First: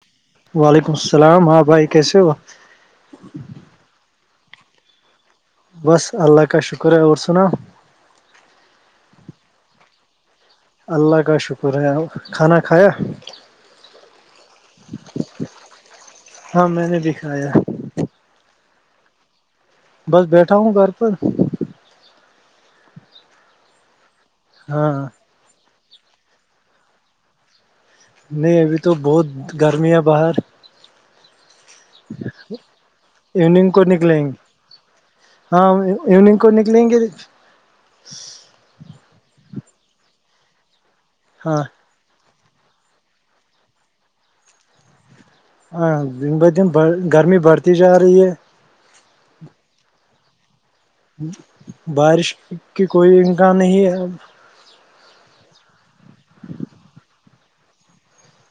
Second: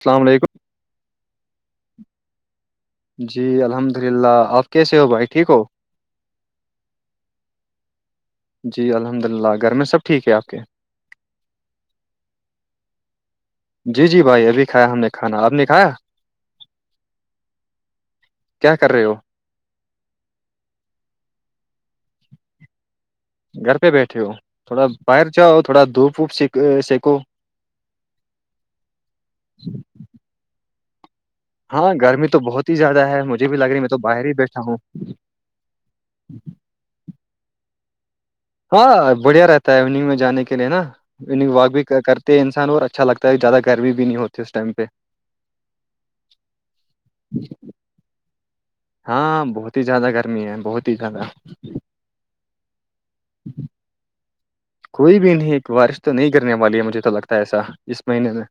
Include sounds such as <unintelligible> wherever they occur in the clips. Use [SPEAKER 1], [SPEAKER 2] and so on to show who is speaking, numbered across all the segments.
[SPEAKER 1] السلام علیکم
[SPEAKER 2] وعلیکم السلام ہاں بھائی کیسے ہوا
[SPEAKER 1] جی الحمد للہ آپ کیسے ہو بھائی ٹھیک ہو
[SPEAKER 2] بس اللہ کا شکر ہے اور سنا
[SPEAKER 1] جی الحمد للہ گھر میں سب ٹھیک ہے آپ کے
[SPEAKER 2] اللہ کا شکر ہے کھانا کھایا
[SPEAKER 1] جی جی بھائی ابھی کھایا ہم نے کھانا اب نہیں کھایا
[SPEAKER 2] ہاں میں نے بھی کھایا
[SPEAKER 1] کیا کر رہے ہو
[SPEAKER 2] بس بیٹھا ہوں گھر پر
[SPEAKER 1] گھر پہ بیٹھے ہو تھوڑا
[SPEAKER 2] ہاں
[SPEAKER 1] باہر جاؤ تھوڑا دھوپ ووپ س سینکو
[SPEAKER 2] نہیں ابھی تو بہت گرمی ہے باہر
[SPEAKER 1] ہاں گرمی تو بہت ہی زیادہ ہے مجھے بھی لگ
[SPEAKER 2] ایوننگ
[SPEAKER 1] رہی ہے
[SPEAKER 2] کو
[SPEAKER 1] میں تو
[SPEAKER 2] نکلیں
[SPEAKER 1] باہر
[SPEAKER 2] گے
[SPEAKER 1] ہی بیٹھا ہوں
[SPEAKER 2] ہاں ایوننگ کو نکلیں گے
[SPEAKER 1] ہاں بڑھیا رہتا ہے اگ میں جانے کے لیے نا انگ
[SPEAKER 2] ہاں
[SPEAKER 1] واق بھی کرتے ہیں انسان اور اچھا لگتا ہے زیادہ گرمی بھی نہیں ہوتی اس ٹائم پہ
[SPEAKER 2] ہاں دن بہ دن بڑ گرمی بڑھتی جا رہی ہے
[SPEAKER 1] ہاں بہت ہی زیادہ گرمی ہے بہت ہی زیادہ
[SPEAKER 2] بارش کی کوئی امکان نہیں ہے
[SPEAKER 1] کوئی بھی نہیں ایک بارش تو نہیں کرنے والی ہے مجھے تو لگتا ہے ایسا اس مہینے میں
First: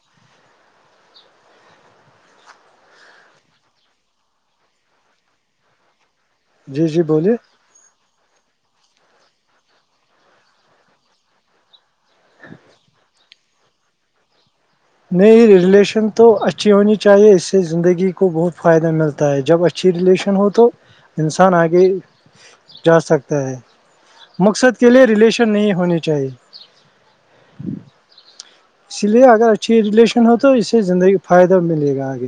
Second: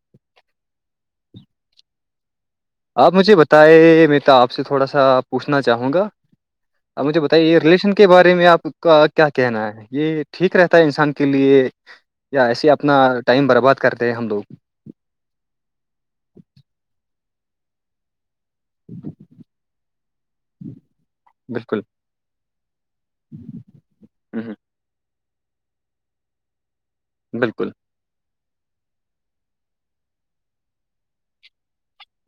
[SPEAKER 1] آپ مجھے بتائائے میں تو آپ سے تھوڑا سا پوچھنا چاہوں گا
[SPEAKER 2] جی
[SPEAKER 1] آ
[SPEAKER 2] جی
[SPEAKER 1] مجھے
[SPEAKER 2] بولیے
[SPEAKER 1] بتائیے یہ ریلیشن کے بارے میں آپ کا کیا کہنا ہے یہ ٹھیک رہتا ہے انسان کے لیے یا ایسے اپنا ٹائم برباد کرتے ہیں ہم لوگ
[SPEAKER 2] نہیں ریلیشن تو اچھی ہونی چاہیے اس سے زندگی کو بہت فائدہ ملتا ہے جب اچھی ریلیشن ہو تو انسان
[SPEAKER 1] بالکل
[SPEAKER 2] آگے جا سکتا ہے
[SPEAKER 1] ہوں ہوں،
[SPEAKER 2] مقصد کے لئے ریلیشن نہیں ہونی چاہیے
[SPEAKER 1] بالکل
[SPEAKER 2] اسی لیے اگر اچھی ریلیشن ہو تو اس سے زندگی کو فائدہ ملے گا آگے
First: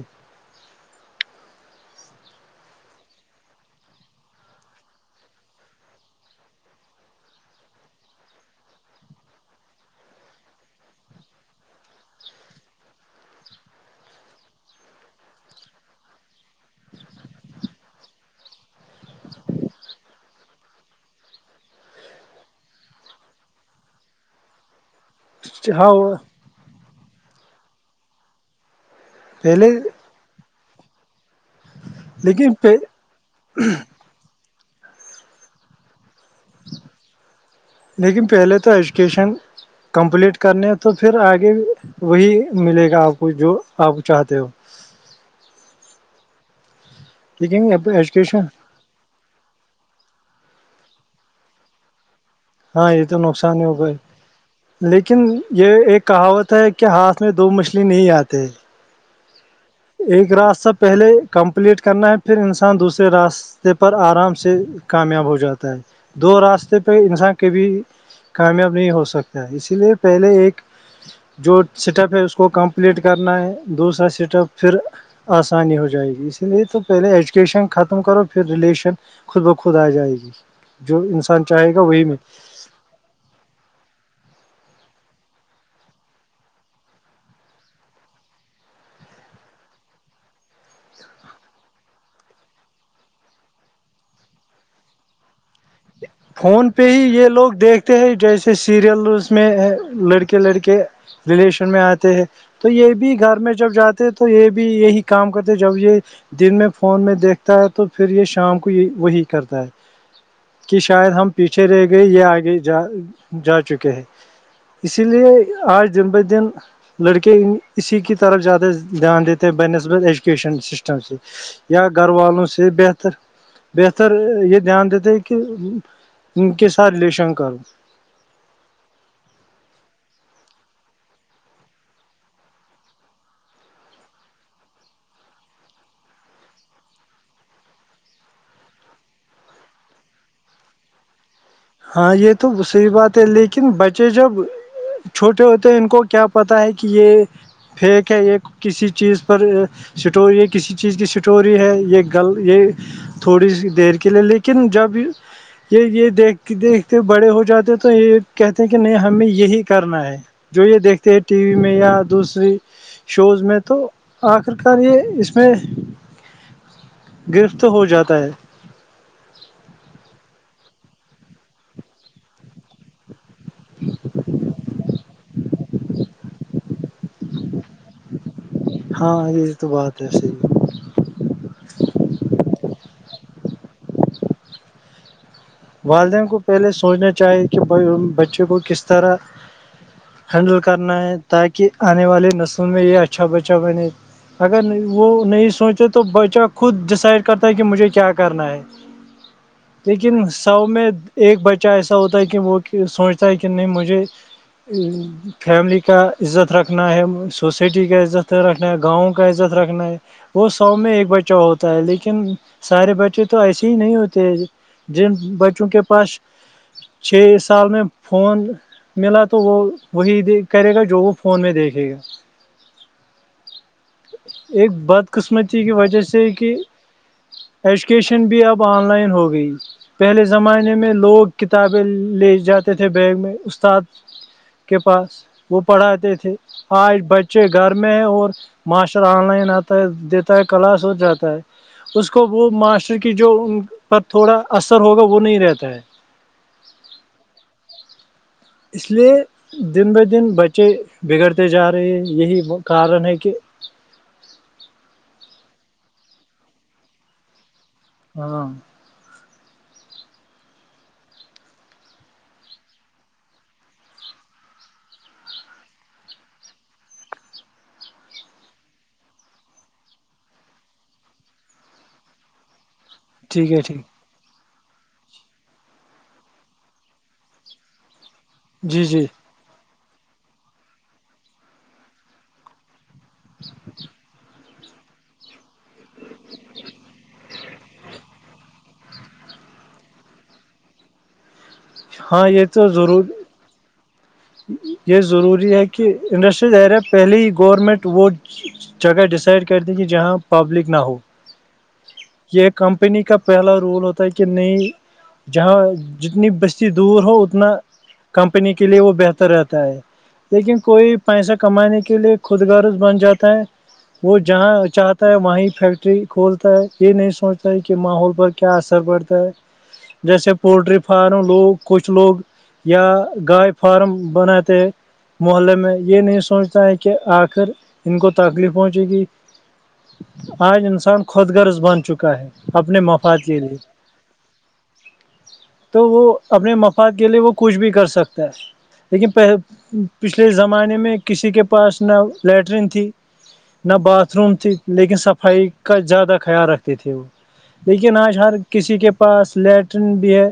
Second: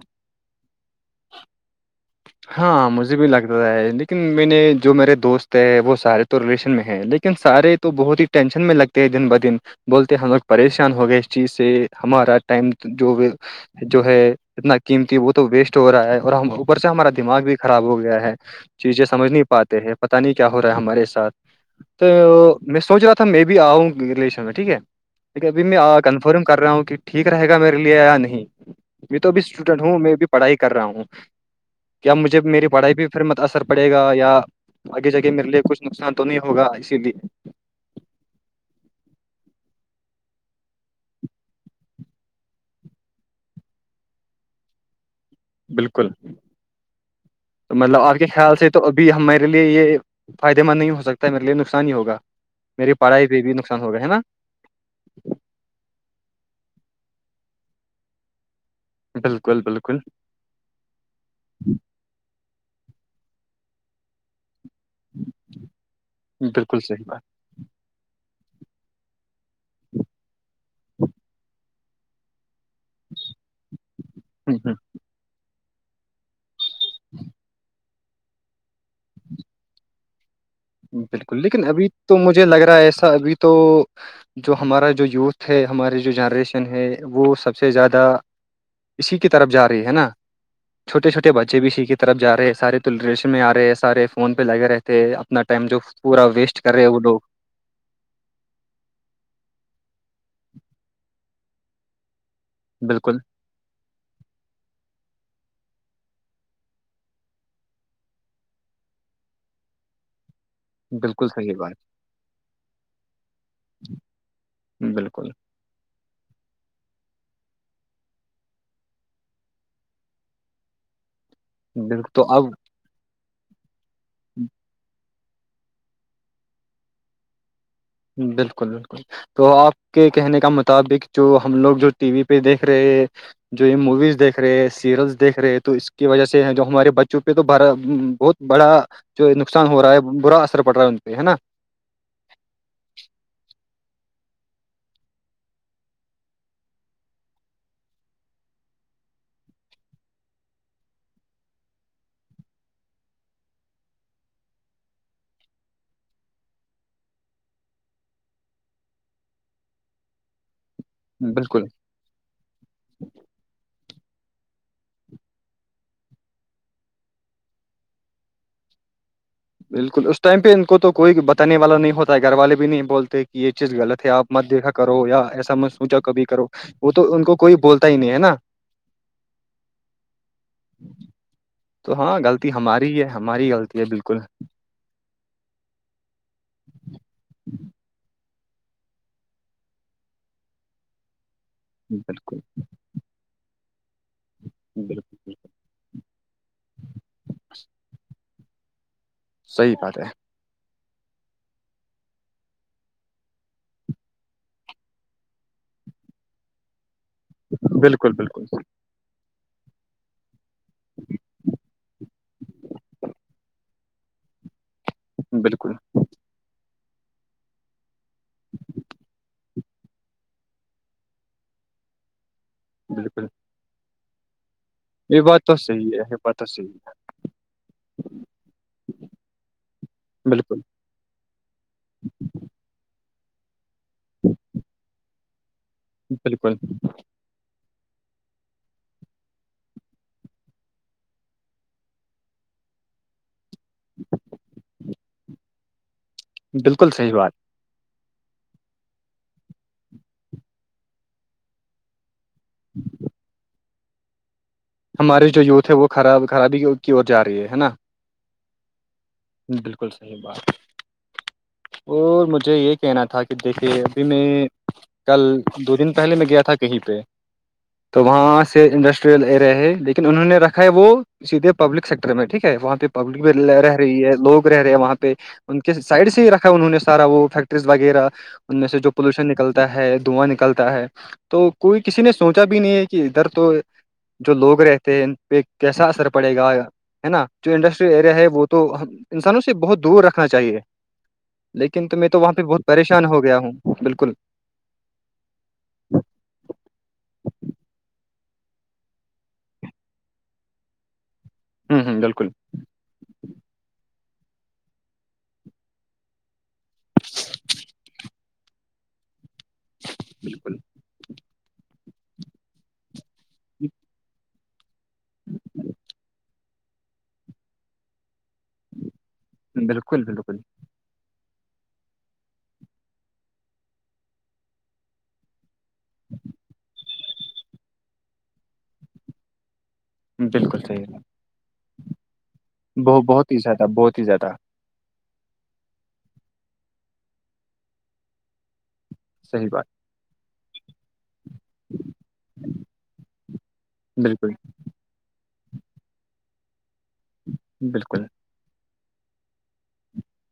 [SPEAKER 1] ہاں مجھے بھی لگتا ہے لیکن میں نے جو میرے دوست ہیں وہ سارے تو ریلیشن میں ہیں لیکن سارے تو بہت ہی ٹینشن میں لگتے ہے دن ب دن بولتے ہم لوگ پریشان ہو گئے اس چیز سے ہمارا ٹائم جو جو ہے اتنا قیمتی وہ تو ویسٹ ہو رہا ہے اور ہم اوپر سے ہمارا دماغ بھی خراب ہو گیا ہے چیزیں سمجھ نہیں پاتے ہیں پتہ نہیں کیا ہو رہا ہے ہمارے ساتھ تو میں سوچ رہا تھا میں بھی آؤں ریلیشن میں ٹھیک ہے ابھی میں
[SPEAKER 2] ہاں
[SPEAKER 1] کنفرم کر رہا ہوں کہ ٹھیک رہے گا میرے لیے یا نہیں میں تو بھیھی
[SPEAKER 2] پہلے
[SPEAKER 1] اسٹوڈینٹ ہوں میں بھی پڑھائی کر رہا ہوں کیا مجھے
[SPEAKER 2] لیکن
[SPEAKER 1] میری پڑھائی پہ پھر اثر پڑے گا یا آگے کےے میرے لیے کچھ نقصان تو نہیں ہوگا اسی لیے
[SPEAKER 2] لیکن پہلے تو ایجوکیشن کمپلیٹ کرنے ہیں تو پھر آگے وہی ملے گا آپ کو جو آپ چاہتے ہو
[SPEAKER 1] بالکل
[SPEAKER 2] لیکن
[SPEAKER 1] تو مطلب آپ کے
[SPEAKER 2] ایجوکیشن
[SPEAKER 1] خیال سے تو ابھی ہم میرے لیے یہ فائدے مند نہیں ہو سکتا ہے میرے لیے نقصان ہی ہوگا
[SPEAKER 2] ہاں
[SPEAKER 1] میری
[SPEAKER 2] یہ تو
[SPEAKER 1] پڑھائی پہ بھی
[SPEAKER 2] ہی
[SPEAKER 1] نقصان ہو
[SPEAKER 2] گئے
[SPEAKER 1] گیا ہے نا
[SPEAKER 2] لیکن یہ ایک کہاوت ہے کہ ہاتھ میں دو مچھلی نہیں آتے
[SPEAKER 1] بالکل بالکل
[SPEAKER 2] ایک راستہ پہلے کمپلیٹ کرنا ہے پھر انسان دوسرے راستے پر آرام سے کامیاب ہو جاتا ہے دو راستے
[SPEAKER 1] بالکل
[SPEAKER 2] پہ
[SPEAKER 1] صحیح بات
[SPEAKER 2] انسان کے بھی کامیاب نہیں ہو سکتا اسی لیے پہلے ایک جو سٹپ ہے اس کو کمپلیٹ کرنا ہے دوسرا سٹپ
[SPEAKER 1] ہ ہ
[SPEAKER 2] پھر آسانی ہو جائے گی اسی لیے تو پہلے ایجوکیشن ختم ختم کرو پھر ریلیشن خود بخود آ جائے گی جو
[SPEAKER 1] بالکل
[SPEAKER 2] انسان
[SPEAKER 1] لیکن
[SPEAKER 2] چاہے گا
[SPEAKER 1] ابھی
[SPEAKER 2] وہی میں
[SPEAKER 1] تو مجھے لگ رہا ہے ایسا ابھی تو جو ہمارا جو یوتھ ہے ہماری جو جنریشن ہے وہ سب سے زیادہ اسی کی طرف جا رہی ہے نا چھوٹے چھوے بچے بھی اسیح کی طرفا رہے سارے تولریش میں آ رہے ہیں سارے فون پہ لگے رہتے ہیں اتنا ٹائم جو پورا ویسٹ
[SPEAKER 2] فون
[SPEAKER 1] کر رہے
[SPEAKER 2] پہ
[SPEAKER 1] ہیں وہ
[SPEAKER 2] ہی یہ لوگ دیکھ جیسے سیریل میں لڑکے لڑکے ریلیشن میں آتے ہیں تو یہ
[SPEAKER 1] بالکل
[SPEAKER 2] بھی گھر میں جب جاتے تو یہ بھی یہی کام کرتے جب یہ دن میں فون میں دیکھتا ہے تو پھر یہ شام کو یہ وہی کرتا ہے کہ شاید
[SPEAKER 1] بالکل
[SPEAKER 2] ہم
[SPEAKER 1] صحیح
[SPEAKER 2] پیچھے
[SPEAKER 1] بات
[SPEAKER 2] رہ گئے یہ آگے جا جا چکے ہیں اسی لیے
[SPEAKER 1] بالکل
[SPEAKER 2] آج دن بہ دن لڑکی یوں کسی کی طرف زیادہ دھیان دیتے ہی یا
[SPEAKER 1] بالکل
[SPEAKER 2] گھر
[SPEAKER 1] تو اب
[SPEAKER 2] والون سے بہتر بہتر یہ دھیان دیتے ان کے ساتھ لیے شنک
[SPEAKER 1] بالکل بالکل تو آپ کے کہنے کا مطابق جو ہم لوگ جو ٹی وی پہ دیکھ رہے جو یہ موویز دیکھ رہے سیریلس دیکھ رہے تو اس کی وجہ سے جو ہمارے بچوں پہ تو با بہت بڑا جو نقصان ہو رہا ہے برا اثر پڑ رہا ہے ان پہ ہے نا
[SPEAKER 2] ہاں یہ تو صحیح بات ہے لیکن بچے جب چھوٹے ہوتے ہیں ان کو کیا پتاہ ہے کہ یہ پیک ہے ایک کسی چیز پر اسٹوری یہ کسی چیز کی اسٹوری ہے یہ گل یہ تھوڑی سی دیر کے لیے لیکن جب یہ یہ دیکھ کہ دیکھتے بڑے ہو جاتے تو یہ کہتے کہ نہیں ہمیں یہی کرنا ہے جو یہ دیکھ تھے ٹی وی
[SPEAKER 1] بالکل
[SPEAKER 2] میں یا دوسری شوز میں تو آخر کار یہ اس میں گرفت ہو جاتا ہے
[SPEAKER 1] بالکل اس ٹائم پہ ان کو تو کوئی بتانے والا نہیں ہوتا ہے گھر والے بھی نہیں بولتے یہ چیز غلط ہے آپ مت دیکھا کرو یا ایسا میں چا کبھی کرو وہ تو ان کو کوئی بولتا ہی نہیں ہے نا
[SPEAKER 2] ہاں یہ تو بات ہے صی
[SPEAKER 1] تو ہاں غلطی ہماری ہے ہماری غلطی ہے بالکل
[SPEAKER 2] والدین کو پہلے سوچنا چاہی کہ بچے کو کس طرح ہینڈل کرنا ہے تاکہ آنے والی
[SPEAKER 1] بالکل
[SPEAKER 2] نسلوں میں یہ اچھا بچہ بنے اگر وہ
[SPEAKER 1] بالکل بالکل
[SPEAKER 2] نہیں سوچے تو بچہ خود ڈیسائڈ کرتا ہے کہ مجھے کیا کرنا ہے
[SPEAKER 1] صحیح بات ہے
[SPEAKER 2] لیکن سو میں ایک بچہ ایسا ہوتا ہے کہ وہ سوچتا ہے کہ نہیں مجھے فیملی کا عزت رکھنا ہے سوسائٹی کا
[SPEAKER 1] بالکل
[SPEAKER 2] عزت
[SPEAKER 1] بالکل
[SPEAKER 2] رکھنا ہے گاؤں کا کا عزت رکھنا ہے وہ سو میں ایک بچہ ہوتا ہے لیکن سارے بچے تو ایسے ہی نہیں ہوتے جن بچوں
[SPEAKER 1] بالکل
[SPEAKER 2] کے پاس چھ سال میں فون ملا تو وہ وہی کرے گا جو وہ فون میں دیکھے گا
[SPEAKER 1] بالکل <unintelligible>
[SPEAKER 2] ایک بد
[SPEAKER 1] یہ بات تو
[SPEAKER 2] قسمتی کی
[SPEAKER 1] صحیح
[SPEAKER 2] وجہ
[SPEAKER 1] ہے یہ
[SPEAKER 2] سے
[SPEAKER 1] بات تو
[SPEAKER 2] کہ
[SPEAKER 1] صحیح ہے
[SPEAKER 2] ایجوکیشن بھی اب آن لائن ہو گئی پہلے
[SPEAKER 1] بالکل
[SPEAKER 2] زمانے میں لوگ کتابیں لے جاتے تھے بیگ میں استاد کے پاس وہ پڑھاتے تھے
[SPEAKER 1] بالکل
[SPEAKER 2] آج بچے بچے گھر میں ہے اور ماسٹر آن لائن آتا ہے دیتا ہے کلاس ہو جاتا ہے اس کو وہ ماسٹر کی جو ان پر تھوڑا اثر ہوگا وہ نہیں رہتا ہے
[SPEAKER 1] بالکل صحیح بات
[SPEAKER 2] اس لیے دن بہ دن بچے بگڑتے جا رہے ہیں یہی کارن ہے کہ
[SPEAKER 1] ہماری جو یوھ ہے وہ خراب خرابی کی اور ج رہی ہے نا
[SPEAKER 2] ہاں
[SPEAKER 1] بالکل صحیح بات اور مجھے یہ کہنا تھا کہ دیکھیے ابھی میں کل دو دن پہلے میں گیا تھا کہیں پہ تو وہاں سے انڈسٹریل ایریا ہے لیکن انہوں نے رکھا ہے وہ سیدھے پبلک سیکٹر میں ٹھیک ہے وہاں پہ پبلک بھی
[SPEAKER 2] ٹھیک ہے ٹھیک
[SPEAKER 1] رہی ہے لوگ رہ رہے ہیں وہاں پہ ان کے سائڈ سے ہی رکھ انہوں نے سارا وہ فیکٹریز وغیرہ ان میں سے
[SPEAKER 2] جی
[SPEAKER 1] جو
[SPEAKER 2] جی
[SPEAKER 1] پولوشن نکتا ہے دھواں نکلتا ہے تو کوئی کسی نے سوچا بھی نہیں ہے کہ ادھر تو جو لوگ رہتے ہیں ان پہ کیسا اثر پڑے گا ہے نا جو انڈسٹریل ایریا ہے وہ تو ہم انسانوں سے بہت دور رکھنا چاہیے لیکن تو میں تو
[SPEAKER 2] ہاں
[SPEAKER 1] وہاں پہ
[SPEAKER 2] یہ
[SPEAKER 1] بہت
[SPEAKER 2] ضرور
[SPEAKER 1] پریشان ہو گیا ہوں بالکل
[SPEAKER 2] یہ ضروری ہے کہ انڈسٹریل ایریا پہلے ہی گورنمنٹ وہ جگہ ڈیسائڈ کرتی کہ جہاں پبلک نہ ہو
[SPEAKER 1] ہ ہ بالکل
[SPEAKER 2] یہ ایک کمپنی کا پہلا رول ہوتا ہے کہ نہیں جہاں جتنی بستی دور ہو اتنا کمپنی کے لیے وہ بہتر رہتا ہے لیکن کوئی پیسہ کمانے کے لیے خود گارز بن جاتا وہ جہاں چاہتا ہے وہیں فیکٹری کھولتا ہے یہ نہیں سوچتا ہے کہ ماحول پر کیا اثر پڑتا ہے
[SPEAKER 1] بالکل
[SPEAKER 2] جیسے
[SPEAKER 1] بالکل
[SPEAKER 2] پولٹری پر فارم لوگ کچھ لوگ یا گائے فارم بناتے ہیں محلے میں یہ نہیں سوچتا ہے کہ آخر ان کو تکلیف ہوہنچے گی
[SPEAKER 1] بالکل
[SPEAKER 2] آج
[SPEAKER 1] صحیح
[SPEAKER 2] انسان خود غرض بن چکا ہے اپنے
[SPEAKER 1] بہ
[SPEAKER 2] مفاد
[SPEAKER 1] بہت ہی
[SPEAKER 2] کے لیے
[SPEAKER 1] زیادہ بہت ہی زیادہ
[SPEAKER 2] تو وہ اپنے مفاد کے لیے وہ کچھ بھی کر سکتا ہے لیکن
[SPEAKER 1] صحیح بات
[SPEAKER 2] پہلے پچھلے زمانے میں کسی کے پاس نہ لیٹرین تھی نہ باتھ
[SPEAKER 1] بالکل
[SPEAKER 2] روم تھی لیکن صفائی کا زیادہ خیال رکھتے تھے وہ لیکن
[SPEAKER 1] بالکل
[SPEAKER 2] آج ہر کسی کے پاس لیٹرن بھی ہے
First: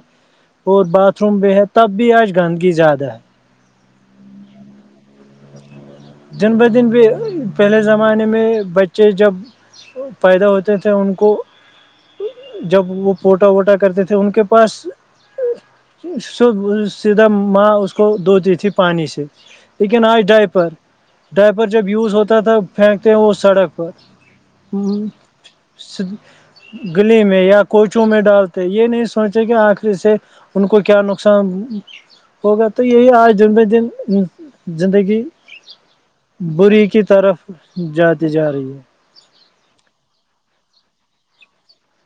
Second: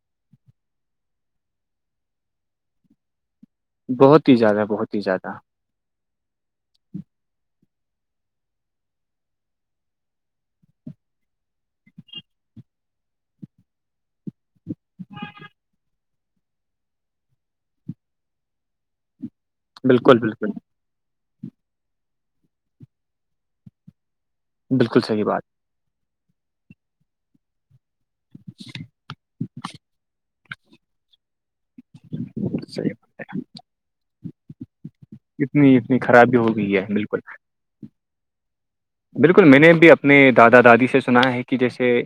[SPEAKER 2] اور باتھ روم بھی ہے تب بھی آج گندگی زیادہ ہے
[SPEAKER 1] بہت ہی زیادہ بہت ہی زیادہ
[SPEAKER 2] دن بہ دن بھی پہلے زمانے میں بچے جب پیدا ہوتے تھے ان کو جب وہ پوٹا ووٹا کرتے تھے ان کے پاس سیدھا ماں اس کو دھوتی تھی پانی سے لیکن
[SPEAKER 1] بالکل
[SPEAKER 2] آج
[SPEAKER 1] بالکل
[SPEAKER 2] ڈائیپر ڈائپر جب یوز ہوتا تھا پھینکتے ہیں وہ سڑک پر
[SPEAKER 1] بالکل صحیح بات
[SPEAKER 2] گلی میں یا کوچوں میں ڈالتے یہ نہیں سوچے کہ آخر اسے ان کو کیا نقصان ہوگا تو
[SPEAKER 1] صحیح
[SPEAKER 2] یہی آج دن بہ دن زندگی
[SPEAKER 1] بات، اتنی اتنی خرابی ہو گئی
[SPEAKER 2] بری
[SPEAKER 1] ہے
[SPEAKER 2] کی
[SPEAKER 1] بالکل
[SPEAKER 2] طرف جاتی جا رہی ہے
[SPEAKER 1] بالکل میں نے بھی اپنے دادا دادی سے سنا ہے کہ جیسے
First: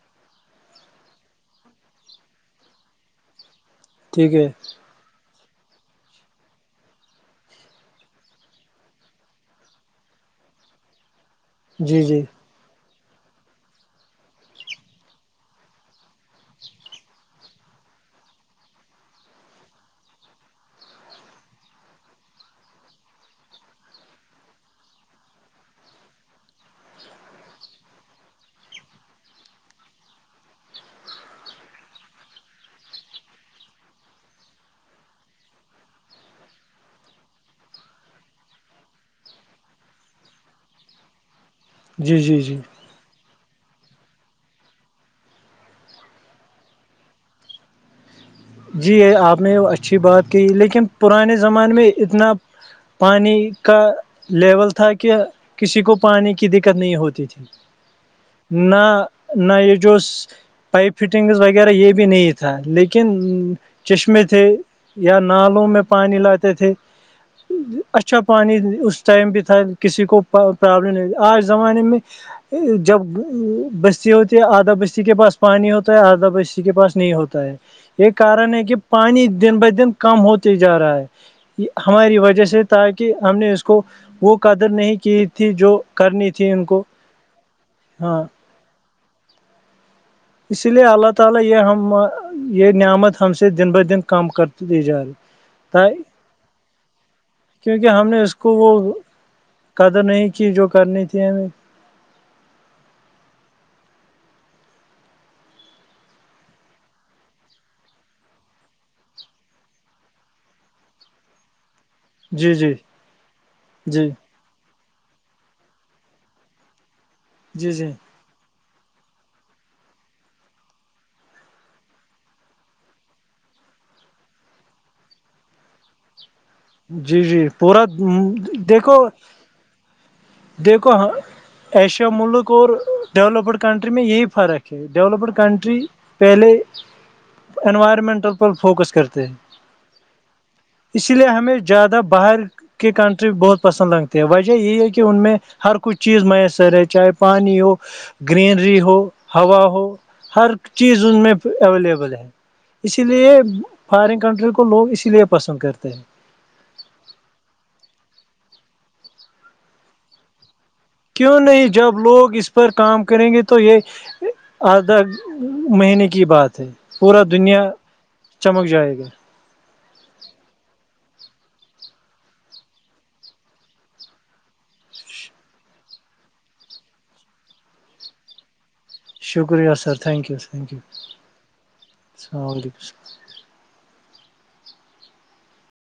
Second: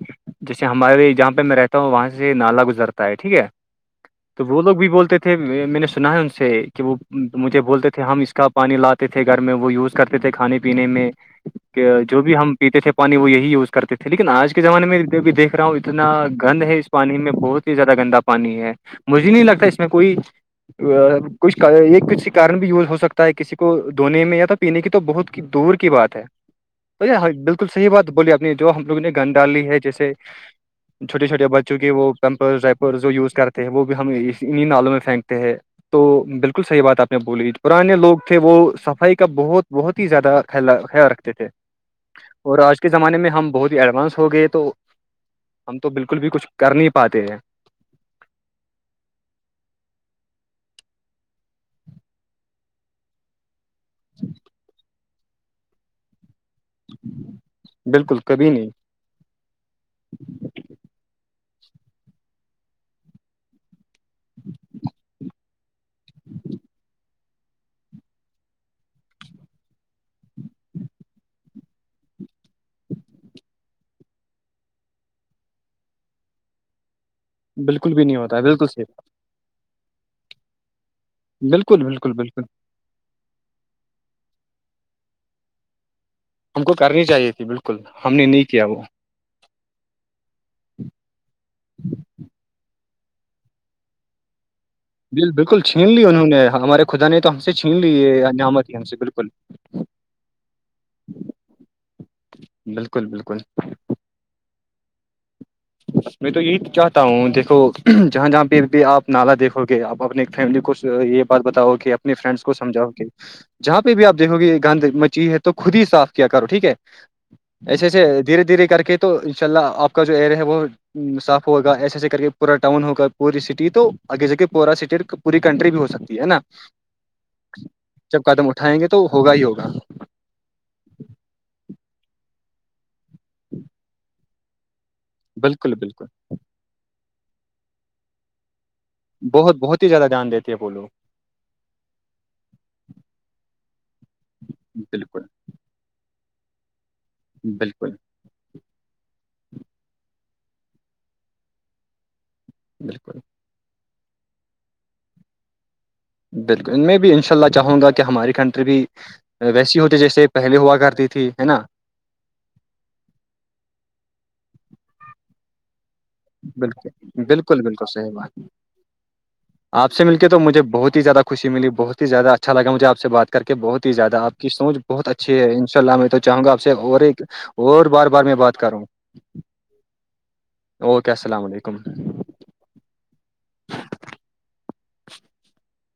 [SPEAKER 1] جیسے ہمارے جہاں پہ میں رہتا ہوں وہاں سے نالا گزرتا ہے ٹھیک ہے
[SPEAKER 2] ٹھیک
[SPEAKER 1] تو
[SPEAKER 2] ہے
[SPEAKER 1] وہ لوگ بھی بولتے تھے میں نے سنا ہے ان سے کہ وہ مجھے بولتے تھے ہم اس کا پانی لاتے تھے گھر میں وہ یوز کرتے تھے کھانے پینے میں کہ
[SPEAKER 2] جی
[SPEAKER 1] جو
[SPEAKER 2] جی
[SPEAKER 1] بھی ہم پیتے تھے پانی وہ یہی یوز کرتے تھے لیکن آج کے زمانے میں بھی دیکھ رہا ہوں اتنا گند ہے اس میں پانی میں بہت ہی زیادہ گندا پانی ہے مجھے نہیں لگتا اس میں کوئی کچھ ایہ کسی کارن بھی یوز ہو سکتا ہے کسی کو دھونے میں یا تو پینے کی تو بہت دور کی بات ہے تو یہائی بالکل صحیح بات بولی اپنی جو ہم لوگوں نے گند ڈالی ہے جیسے چھوٹے چھوٹے بچوں کے وہ پمپر ڈائپر جو یوز کرتے ہیں وہ بھی ہم اس انہیں نالوں میں پھینکتے ہیں تو بالکل صحیح بات آپ نے بولی پرانے لوگ تھے وہ صفائی کا بہت بہت ہی زیادہ خیال رکھتے تھے
[SPEAKER 2] جی جی
[SPEAKER 1] اور
[SPEAKER 2] جی
[SPEAKER 1] آج کے زمانے میں ہم بہت ہی ایڈوانس ہو گئے تو ہم تو بالکل بھی کچھ کر نہیں پاتے ہیں
[SPEAKER 2] جی آپ نے اچھی بات کہ لیکن پرانے زمانے میں اتنا پانی کا لیول تھا کہ کسی کو پانی کی دقت نہیں ہوتی تھی
[SPEAKER 1] بالکل کبھی نہیں
[SPEAKER 2] نہ نہ یہ جو پائپ فٹنگز وغیرہ یہ بھی نہیں تھا لیکن چشمے تھے یا نالوں میں پانی لاتے تھے اچھا پانی اس ٹائم بھی تھا کسی کو پرابلم نہیں آج زمانے میں جب بستی ہوتی ہے آدھا بستی کے پاس پانی ہوتا ہے آدھا بستی کے پاس نہیں ہوتا تا ہے
[SPEAKER 1] بالکل بھی
[SPEAKER 2] یہ
[SPEAKER 1] نہیں ہوتا
[SPEAKER 2] کارن ہے
[SPEAKER 1] بالکل
[SPEAKER 2] کہ
[SPEAKER 1] صحیح
[SPEAKER 2] پانی دن بہ دن کم ہوتے جا رہا ہے
[SPEAKER 1] بالکل بالکل
[SPEAKER 2] ہماری
[SPEAKER 1] بالکل
[SPEAKER 2] وجہ سے تھا کہ ہم نے اس کو وہ قدر نہیں کی تھی جو کرنی تھی
[SPEAKER 1] ہم کو کرنی چاہیے تھی بالکل ہم
[SPEAKER 2] ہاں
[SPEAKER 1] نے نہیں کیا وہ
[SPEAKER 2] اسی لیے اللہ تعالی یہ ہم یہ نعمت ہم سے دن بہ دن کم کر <unintelligible>
[SPEAKER 1] بالت بالکل چھین لی انہوں نے ہمارے خدا نے تو ہم سے چھین
[SPEAKER 2] کیونکہ
[SPEAKER 1] لی
[SPEAKER 2] ہم نے
[SPEAKER 1] یہ
[SPEAKER 2] اس کو
[SPEAKER 1] انعمت ہی ہم
[SPEAKER 2] وہ
[SPEAKER 1] سے بالکل
[SPEAKER 2] قدر نہیں کی جو کرنی تھی ہمیں
[SPEAKER 1] بالکل بالکل میں تو یہی چاہتا ہوں دیکھو جہاں جہاں پہ بھی آپ نالا دیکھو گے آپ اپنے فیملی کو یہ بات بتاؤ کہ اپنے فرینڈس کو
[SPEAKER 2] جی جی
[SPEAKER 1] سمجھاؤ کہ جہاں پہ بھی
[SPEAKER 2] جی
[SPEAKER 1] آپ دیکھو گے گند مچی ہے تو خود ہی صاف کیا کرو ٹھیک ہے
[SPEAKER 2] جی
[SPEAKER 1] ایسے
[SPEAKER 2] جی
[SPEAKER 1] ایسے دھیرے دھیرے کر کے تو تو ان شاء اللہ آپ کا جو ایریا ہے وہ صاف ہوگا ایسے ایسے کر کے پورا ٹؤن ہوگا پوری سٹی تو آگے جے پورا سٹیٹ پوری کنٹری بھی ہو سکتی ہے نا
[SPEAKER 2] جی جی پورا
[SPEAKER 1] جب قدم اٹھائیں گے
[SPEAKER 2] دیکھو
[SPEAKER 1] تو ہوگا ہی ہوگا
[SPEAKER 2] دیکھو ایشیا ملک اور ڈیولپڈ کنٹری میں یہی فرق ڈیولپڈ
[SPEAKER 1] بالکل
[SPEAKER 2] کنٹری
[SPEAKER 1] بالکل
[SPEAKER 2] پہلے انوائرمنٹل پر فوکس کرتی
[SPEAKER 1] بہت بہت ہی زیادہ دھیان دیتے ہیں وہ لوگ
[SPEAKER 2] اسی لیے ہمیں زیادہ باہر کے کنٹری بہت پسند لگتی ہیں وجہ یہی ہے کہ ان
[SPEAKER 1] بالکل
[SPEAKER 2] میں ہر کوئی چیز میسر ہے چاہے پانی ہو
[SPEAKER 1] بالکل
[SPEAKER 2] گرینری ہو ہوا ہو ہر چیز ان میں اویلیبل ہے اسی
[SPEAKER 1] بالکل
[SPEAKER 2] لیے فارن کنٹری کو لوگ اسی لیے پسند کرتے ہیں
[SPEAKER 1] بالکل میں بھی ان شاء اللہ چاہوں گا کہ ہماری کنٹری بھی ویسی ہوتی جیسے پہلے ہوا کرتی تھی
[SPEAKER 2] کیوں
[SPEAKER 1] ہے نا
[SPEAKER 2] نہیں جب لوگ اس پر کام کریں گے تو یہ آدھا مہینے کے کی بات ہے
[SPEAKER 1] بالکل
[SPEAKER 2] پورا دنیا چمک جائے گا
[SPEAKER 1] <inaudible> آ پ سے مل کے تو مجھے بہت ہی زیادہ خوشی ملی بہت ہی زیادہ اچھا لگا مھے آ پ سے بات کر کے بہت ہی زیادہ آ پکی سوچ بہت اچھی ہے ان شاء اللہ میں تو چاہوں گا آپ سے اور ایک اور بار بار میں بات کر وں
[SPEAKER 2] شکریہ sir thank you thank you
[SPEAKER 1] okay السلام علیکم
[SPEAKER 2] السلام علیکم السلام